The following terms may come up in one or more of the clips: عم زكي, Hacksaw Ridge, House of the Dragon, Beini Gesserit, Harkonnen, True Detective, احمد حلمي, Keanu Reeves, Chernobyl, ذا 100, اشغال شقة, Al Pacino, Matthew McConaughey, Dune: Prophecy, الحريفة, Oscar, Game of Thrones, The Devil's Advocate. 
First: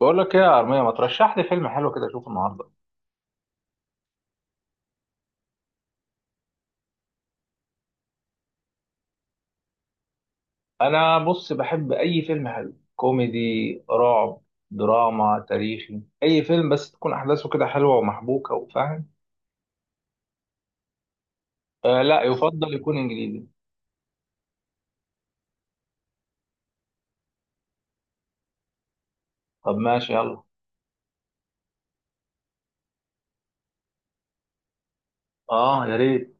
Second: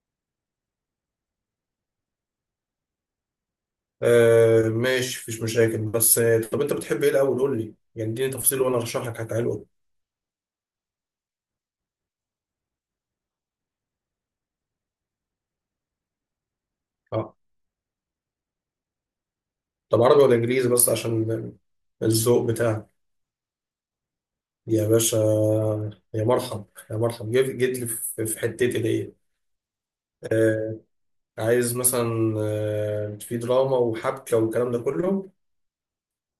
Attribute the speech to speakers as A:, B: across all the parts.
A: بقول لك ايه يا ارميه؟ ما ترشح لي فيلم حلو كده اشوفه النهارده.
B: آه، ماشي مفيش مشاكل بس طب انت بتحب ايه الاول قول لي يعني اديني تفصيل وانا ارشح لك حاجه حلوه.
A: انا بص بحب اي فيلم حلو، كوميدي، رعب، دراما، تاريخي، اي فيلم بس تكون
B: اه،
A: احداثه كده حلوه ومحبوكه وفاهم.
B: طب عربي ولا انجليزي بس عشان
A: آه لا،
B: الذوق
A: يفضل
B: بتاعك
A: يكون انجليزي.
B: يا باشا. يا مرحب، يا مرحب، جيت جيت لي في حتتي دي.
A: طب ماشي يلا.
B: آه، عايز مثلا في دراما وحبكه والكلام ده كله.
A: اه يا ريت.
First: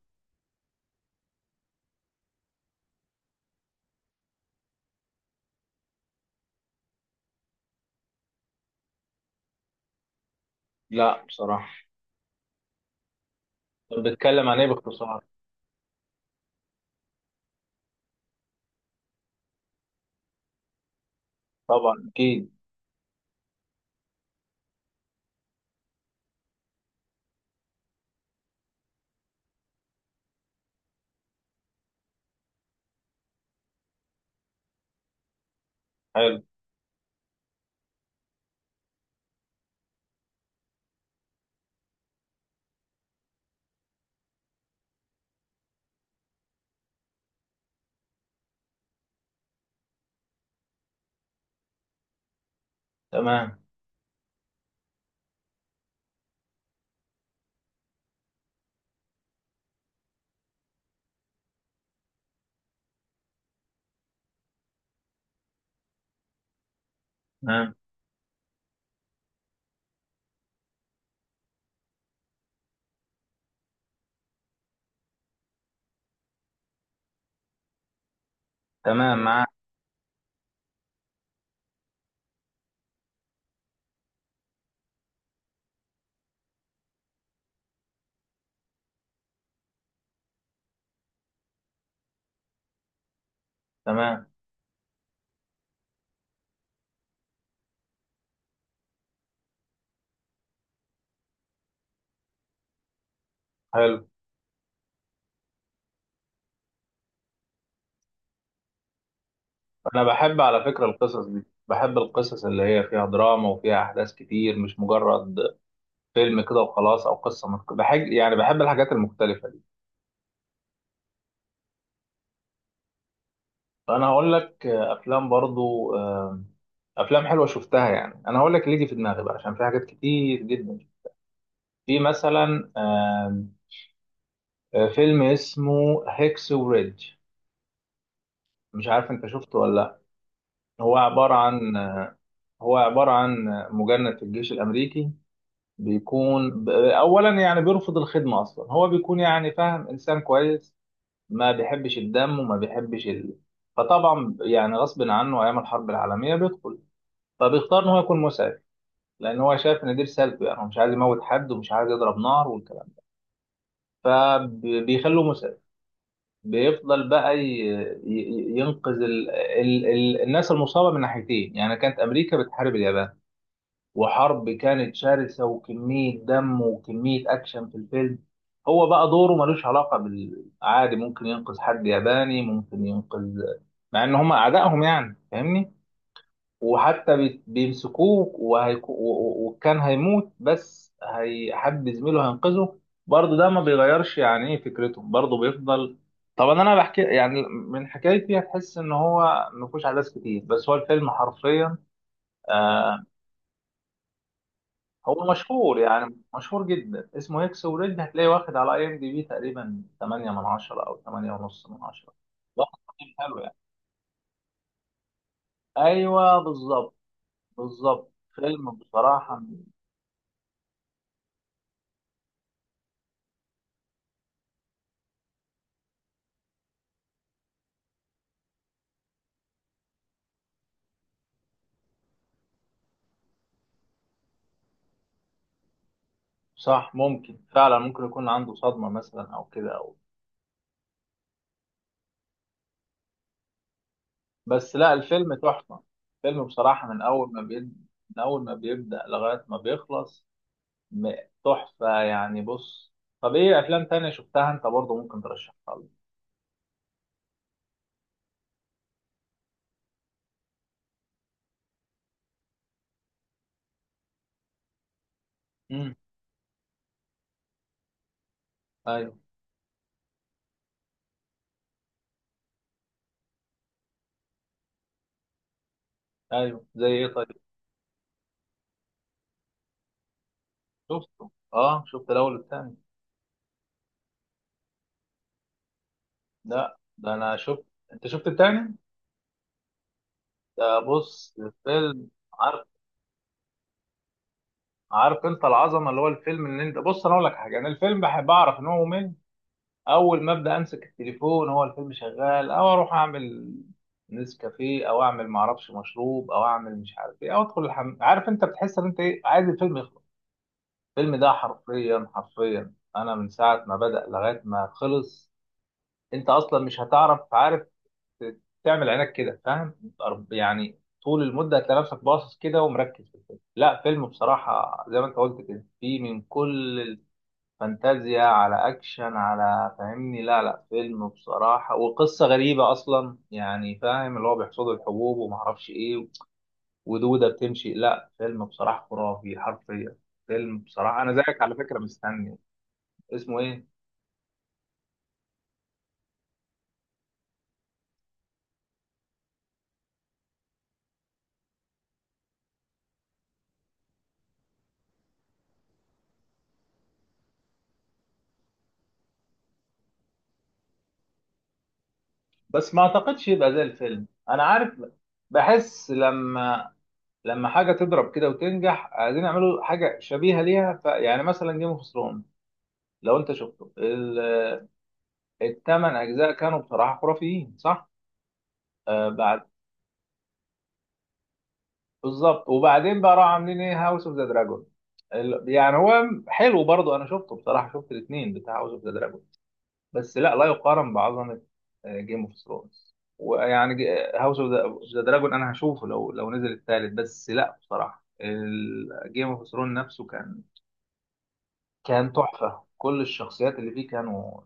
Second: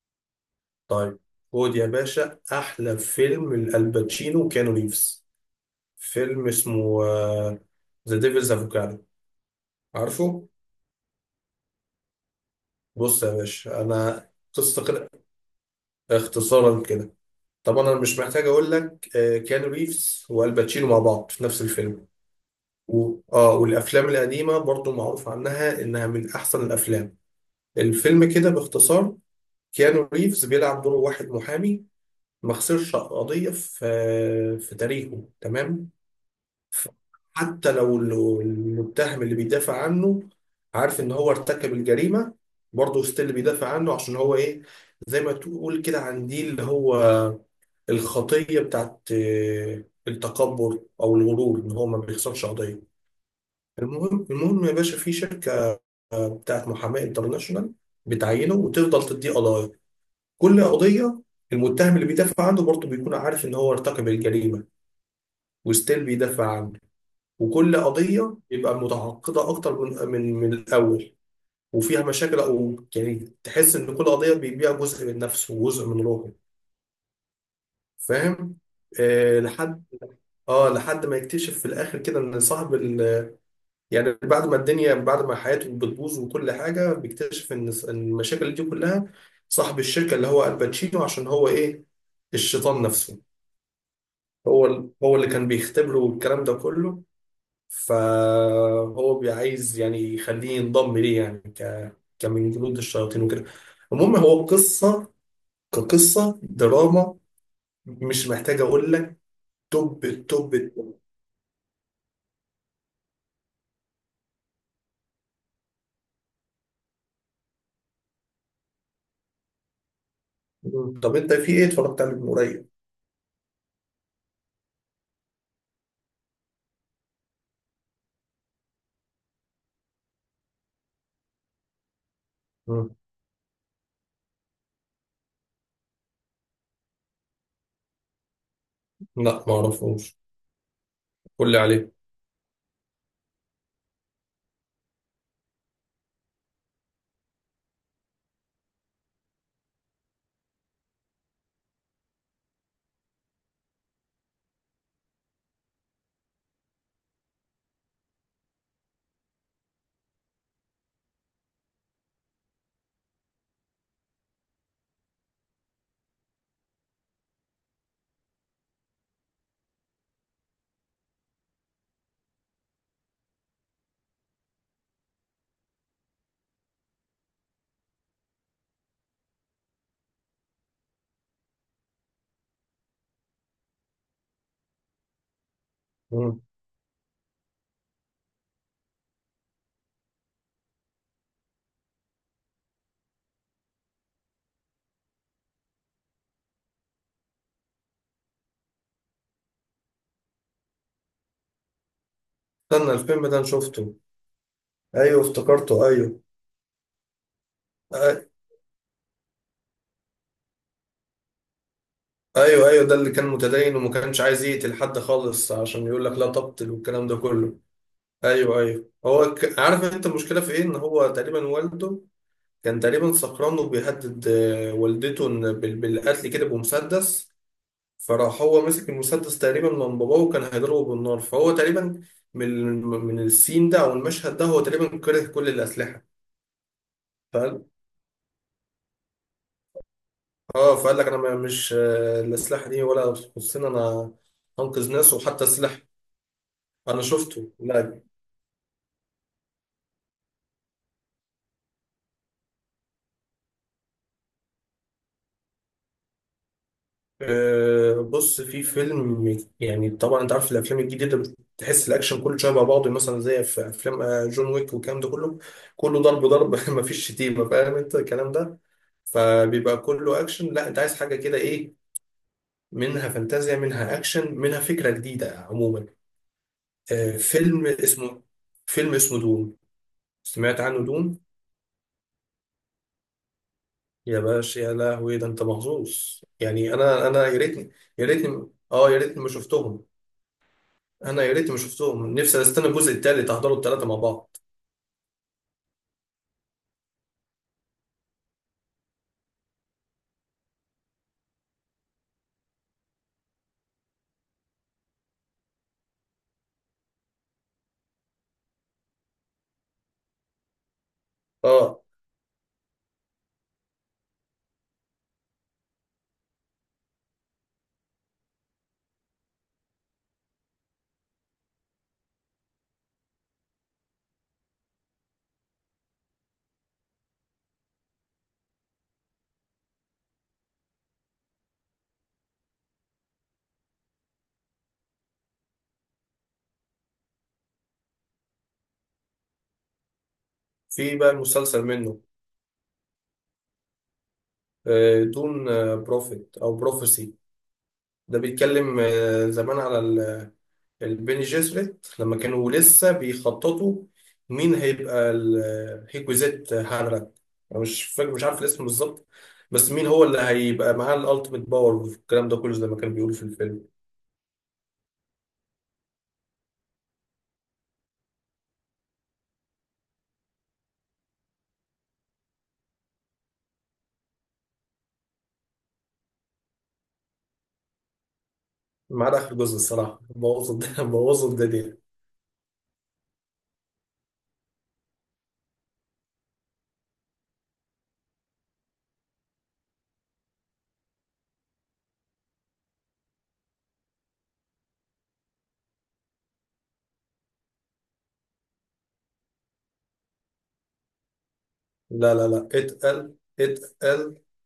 B: طيب، خد يا باشا احلى فيلم لالباتشينو كانو ريفز. فيلم اسمه ذا ديفلز افوكادو. عارفه؟
A: لا بصراحه.
B: بص يا باشا
A: طب
B: انا،
A: بيتكلم عن ايه
B: قصه كده،
A: باختصار؟
B: اختصارا كده، طبعا انا مش محتاج اقول لك، كيانو ريفز والباتشينو مع بعض في نفس
A: طبعا
B: الفيلم.
A: اكيد.
B: و... اه والافلام القديمه برضو معروف عنها انها من احسن الافلام. الفيلم كده باختصار، كيانو ريفز بيلعب دور واحد محامي ما خسرش قضيه في تاريخه، تمام.
A: حلو.
B: ف- حتى لو المتهم اللي بيدافع عنه عارف ان هو ارتكب الجريمه، برضه ستيل بيدافع عنه عشان هو ايه، زي ما تقول كده عن دي اللي هو الخطية بتاعت التكبر أو الغرور، إن هو ما بيخسرش قضية.
A: تمام.
B: المهم يا باشا، في شركة بتاعت محاماة انترناشونال بتعينه وتفضل تديه قضايا. كل قضية المتهم اللي بيدافع عنه برضه بيكون عارف إن هو ارتكب الجريمة، وستيل بيدافع عنه.
A: تمام.
B: وكل قضية يبقى متعقدة أكتر من الأول، وفيها مشاكل، أو يعني تحس إن كل قضية بيبيع جزء من نفسه وجزء من روحه. فاهم؟
A: تمام
B: آه،
A: معاك.
B: لحد، اه لحد ما يكتشف في الاخر كده ان صاحب ال... يعني بعد ما الدنيا، بعد ما حياته بتبوظ وكل حاجه، بيكتشف إن المشاكل دي كلها صاحب الشركه، اللي هو الباتشينو، عشان هو ايه، الشيطان نفسه.
A: تمام.
B: هو ال... هو اللي كان بيختبره والكلام ده كله. فهو عايز يعني يخليه ينضم ليه، يعني ك... كمن جنود الشياطين وكده.
A: حلو.
B: المهم هو قصه، كقصه دراما، مش محتاج اقول لك،
A: انا
B: توب
A: بحب
B: التوب
A: على فكره
B: التوب.
A: القصص دي، بحب القصص اللي هي فيها دراما وفيها احداث كتير، مش مجرد فيلم كده وخلاص او قصه بحب بحب الحاجات المختلفه دي.
B: طب انت في ايه اتفرجت عليه من قريب؟
A: فانا هقول لك افلام برضو، افلام حلوه شفتها. يعني انا هقول لك اللي يجي في دماغي بقى، عشان في حاجات كتير جدا. في مثلا فيلم اسمه هيكس وريدج، مش عارف انت
B: لا ما
A: شفته ولا لا.
B: اعرفوش،
A: هو عباره
B: قول لي
A: عن
B: عليه.
A: هو عباره عن مجند في الجيش الامريكي، بيكون اولا يعني بيرفض الخدمه اصلا. هو بيكون يعني فاهم، انسان كويس، ما بيحبش الدم وما بيحبش فطبعا يعني غصب عنه ايام الحرب العالميه بيدخل. فبيختار ان هو يكون مسعف، لان هو شايف ان دي رسالته. يعني هو مش عايز يموت حد ومش عايز يضرب نار والكلام ده، فبيخلوه مسعف. بيفضل بقى ينقذ الناس المصابه من ناحيتين. يعني كانت امريكا بتحارب اليابان، وحرب كانت شرسة وكمية دم وكمية أكشن في الفيلم. هو بقى دوره ملوش علاقة بالعادي، ممكن ينقذ حد ياباني، ممكن ينقذ مع إن هم أعدائهم يعني، فاهمني؟
B: مم.
A: وحتى بيمسكوه وكان هيموت، بس حد زميله هينقذه. برضه ده ما بيغيرش يعني إيه فكرته، برضه بيفضل. طبعا أنا بحكي يعني من حكايتي هتحس إن هو مفيهوش أحداث كتير، بس هو الفيلم حرفيا
B: استنى،
A: آه،
B: الفيلم ده انا شفته. ايوه
A: هو مشهور،
B: افتكرته،
A: يعني
B: ايوه.
A: مشهور جدا، اسمه هيكس وريد.
B: أي-
A: هتلاقيه واخد على اي ام دي بي تقريبا 8 من 10 او 8 ونص من 10.
B: ايوه
A: واخد
B: ايوه، ده اللي
A: تقييم
B: كان
A: حلو يعني.
B: متدين وما كانش عايز يقتل حد خالص عشان يقول لك لا
A: ايوه
B: تقتل
A: بالظبط.
B: والكلام ده كله.
A: بالظبط،
B: ايوه
A: فيلم
B: ايوه، هو
A: بصراحه.
B: ك... عارف انت المشكله في ايه، ان هو تقريبا والده كان تقريبا سكران وبيهدد والدته إن بالقتل كده بمسدس، فراح هو مسك المسدس تقريبا من باباه وكان هيضربه بالنار، فهو تقريبا من من السين ده او المشهد ده، هو تقريبا كره كل الاسلحه.
A: صح، ممكن فعلا ممكن يكون عنده صدمه مثلا او كده او.
B: اه، فقال لك انا مش الاسلحه دي ولا تخصني انا.
A: بس لا
B: انقذ ناس
A: الفيلم
B: وحتى سلاح.
A: تحفه. الفيلم بصراحه من
B: انا
A: اول ما
B: شفته،
A: بيبدا،
B: لا.
A: لغايه ما بيخلص، م- تحفه يعني. بص. طب ايه افلام تانية شفتها انت برضه ممكن ترشحها لي؟
B: آه، بص في فيلم، يعني طبعا انت عارف الافلام الجديده بتحس الاكشن كله شبه بعضه، مثلا زي في افلام جون ويك والكلام ده كله.
A: امم.
B: كله ضرب ضرب مفيش شتيمه، فاهم انت الكلام ده.
A: ايوه.
B: فبيبقى كله اكشن. لا، انت عايز حاجه كده ايه، منها فانتازيا، منها اكشن، منها فكره جديده عموما.
A: ايوه زي ايه
B: آه،
A: طيب؟
B: فيلم اسمه فيلم اسمه دون، سمعت عنه؟ دون.
A: شفته، اه شفت الاول والتاني.
B: يا باشا يا لهوي، ده انت محظوظ يعني.
A: لا
B: انا
A: ده
B: انا
A: انا
B: يا
A: شفت.
B: ريتني،
A: انت
B: يا
A: شفت
B: ريتني،
A: التاني؟
B: اه يا ريتني ما شفتهم.
A: ده
B: انا يا
A: بص
B: ريتني ما
A: الفيلم.
B: شفتهم، نفسي
A: عارف.
B: استنى الجزء التالت احضره التلاته مع بعض.
A: عارف انت العظمه اللي هو الفيلم اللي انت... بص، انا اقول لك حاجه. انا الفيلم بحب اعرف ان هو ممل، اول ما ابدا امسك التليفون، هو الفيلم شغال او اروح اعمل نسكافيه، او اعمل معرفش مشروب، او اعمل مش عارف ايه، او ادخل الحمام. عارف انت بتحس ان انت ايه، عايز الفيلم يخلص. الفيلم ده
B: اه،
A: حرفيا حرفيا انا من ساعه ما بدا لغايه ما خلص، انت اصلا مش هتعرف، عارف تعمل عينك كده، فاهم؟ يعني طول المده هتلاقي نفسك باصص كده ومركز في الفيلم. لا، فيلم بصراحه زي ما انت قلت كده، فيه من كل الفانتازيا على اكشن على، فاهمني؟ لا لا، فيلم بصراحه، وقصه غريبه اصلا، يعني فاهم، اللي هو بيحصدوا الحبوب وما اعرفش ايه ودوده بتمشي. لا، فيلم بصراحه خرافي حرفيا. فيلم
B: في
A: بصراحه
B: بقى
A: انا زيك على
B: المسلسل
A: فكره
B: منه،
A: مستني. اسمه ايه؟
B: آه، دون، بروفيت او بروفيسي. ده بيتكلم زمان على البيني جيسريت لما كانوا لسه بيخططوا مين هيبقى الهيكوزيت هانراك، انا مش فاكر مش عارف الاسم بالظبط، بس مين هو اللي هيبقى معاه الالتيميت باور والكلام ده كله زي
A: بس
B: ما
A: ما
B: كانوا بيقولوا في
A: اعتقدش يبقى زي
B: الفيلم.
A: الفيلم، انا عارف. بحس لما حاجه تضرب كده وتنجح، عايزين يعملوا حاجه شبيهه ليها. ف... يعني مثلا جيم اوف ثرونز، لو انت شفته الـ8 اجزاء كانوا بصراحه خرافيين، صح؟
B: ما
A: آه
B: عدا اخر
A: بعد.
B: جزء الصراحه بوظوا بوظوا الدنيا.
A: بالظبط. وبعدين بقى راحوا عاملين ايه، هاوس اوف ذا دراجون. يعني هو حلو برضه، انا شفته بصراحه، شفت الاثنين بتاع هاوس اوف ذا دراجون. بس لا، لا يقارن بعظمه جيم اوف ثرونز. ويعني هاوس اوف ذا دراجون انا هشوفه لو نزل الثالث. بس لا بصراحه، جيم اوف ثرونز نفسه كان
B: لا
A: تحفة، كل
B: اتقل،
A: الشخصيات اللي فيه
B: اتقل.
A: كانوا...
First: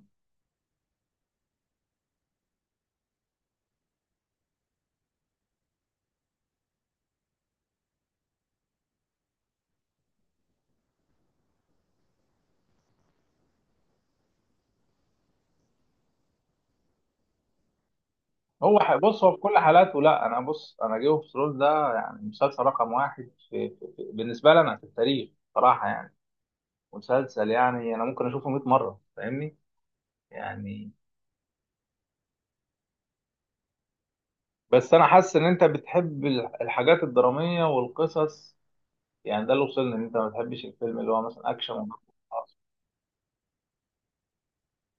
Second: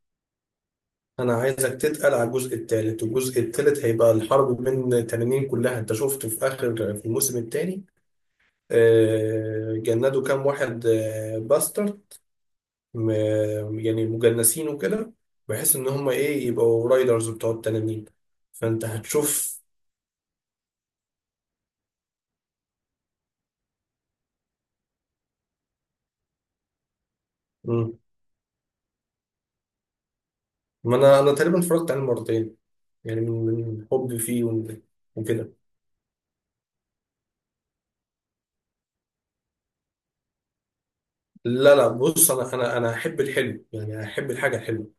B: انا عايزك تتقل على الجزء الثالث. والجزء الثالث هيبقى الحرب من تنانين كلها. انت شفت في اخر في الموسم الثاني، جندوا كام واحد باستر، م- يعني مجنسين وكده، بحيث ان هم ايه، يبقوا رايدرز بتوع التنانين،
A: هو
B: فانت
A: بص، هو في كل
B: هتشوف.
A: حالاته، لا انا بص، انا جيم اوف ثرونز ده يعني مسلسل رقم واحد بالنسبة لنا في التاريخ، صراحة يعني. مسلسل، يعني
B: مم.
A: انا ممكن اشوفه 100 مرة، فاهمني يعني.
B: ما انا انا تقريبا اتفرجت عليه مرتين يعني، من حبي فيه ومن-
A: بس انا حاسس ان
B: وكده.
A: انت بتحب الحاجات الدرامية والقصص، يعني ده اللي وصلني ان انت ما بتحبش الفيلم اللي هو مثلا اكشن
B: لا لا، بص
A: وخلاص.
B: انا احب الحلو، يعني احب الحاجه الحلوه.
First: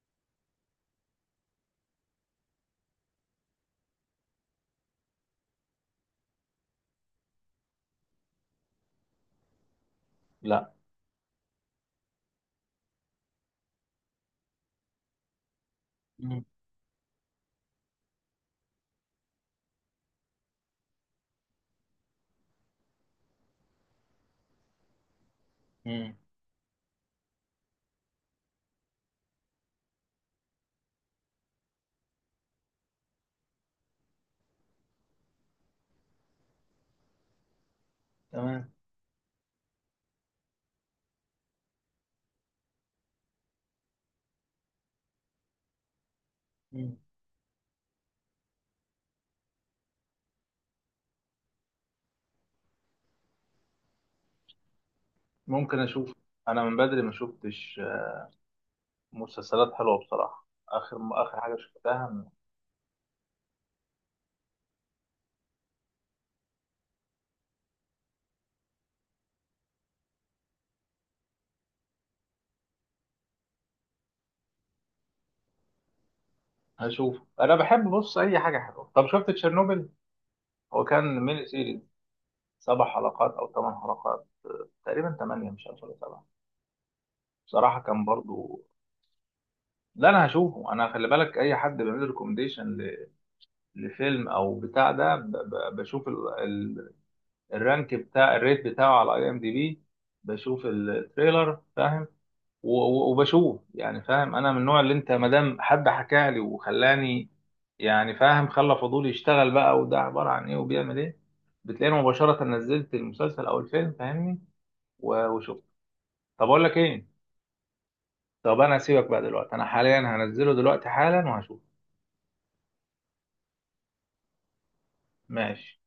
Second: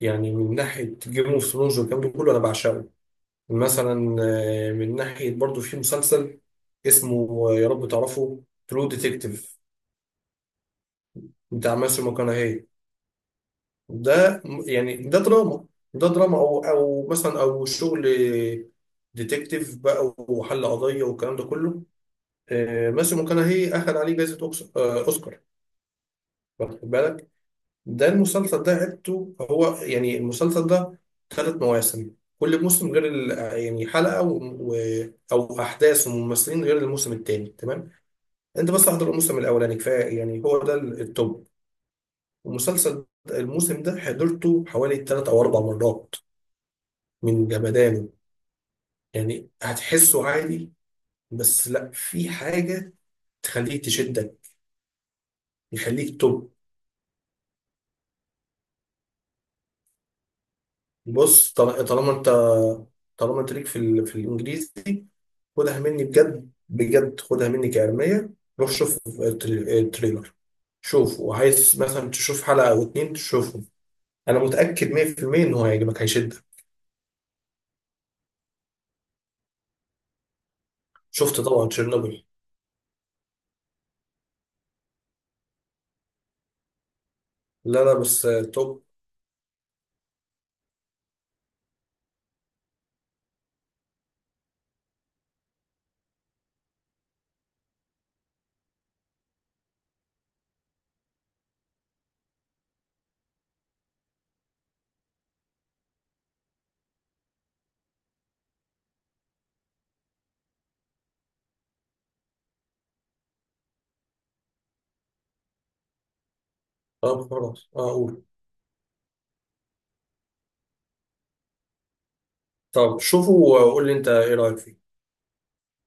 B: يعني من ناحيه جيم اوف ثرونز والكلام ده كله انا بعشقه. مثلا، من ناحيه برضو في مسلسل اسمه، يا رب تعرفه، ترو ديتكتيف،
A: لا.
B: بتاع ماسيو ماكونهي. يعني ده دراما، ده دراما
A: مم.
B: او او مثلا او شغل ديتكتيف بقى وحل قضيه والكلام ده كله. ماسيو ماكونهي اخذ عليه جائزه اوسكار،
A: مم.
B: واخد بالك. ده المسلسل ده عدته، هو يعني المسلسل ده ثلاث مواسم. كل موسم غير يعني حلقة أو أحداث وممثلين غير الموسم التاني، تمام.
A: تمام.
B: أنت بس احضر الموسم الأولاني كفاية، يعني هو ده التوب. المسلسل ده- الموسم ده حضرته حوالي ثلاث أو أربع مرات
A: مم.
B: من جمدانه. يعني هتحسه عادي، بس لا، في حاجة تخليك تشدك،
A: ممكن اشوف.
B: يخليك توب.
A: انا من بدري ما شفتش مسلسلات حلوة بصراحة. آخر... آخر
B: بص
A: حاجة
B: طالما
A: شفتها...
B: أنت، طالما أنت ليك في ال... في الإنجليزي، خدها مني بجد بجد، خدها مني كعلمية. روح شوف التريلر، شوف، وعايز مثلا تشوف حلقة أو اتنين تشوفهم. أنا متأكد 100% إن هو هيعجبك هيشدك.
A: هشوف. أنا بحب بص أي حاجة حلوة. طب شفت تشيرنوبل؟ هو كان
B: شفت
A: ميني
B: طبعا
A: سيريز،
B: تشيرنوبل.
A: 7 حلقات أو 8 حلقات، تقريبا 8، مش عارف ولا 7. بصراحة
B: لا لا،
A: كان
B: بس
A: برضو...
B: توب.
A: لا أنا هشوفه. أنا خلي بالك، أي حد بيعمل ريكومديشن لفيلم أو بتاع ده، بشوف الرانك بتاع الريت بتاعه على أي إم دي بي، بشوف التريلر فاهم، وبشوف يعني فاهم. انا من النوع اللي انت، ما دام حد حكى لي وخلاني يعني فاهم، خلى فضولي يشتغل بقى، وده عباره عن ايه وبيعمل ايه، بتلاقيني مباشره نزلت المسلسل او الفيلم، فاهمني؟ وشفت. طب اقول لك ايه.
B: طب خلاص أقول.
A: طب انا هسيبك بقى دلوقتي، انا حاليا هنزله دلوقتي حالا وهشوف.
B: طب شوفه وقول لي أنت إيه رأيك فيه.
A: ماشي.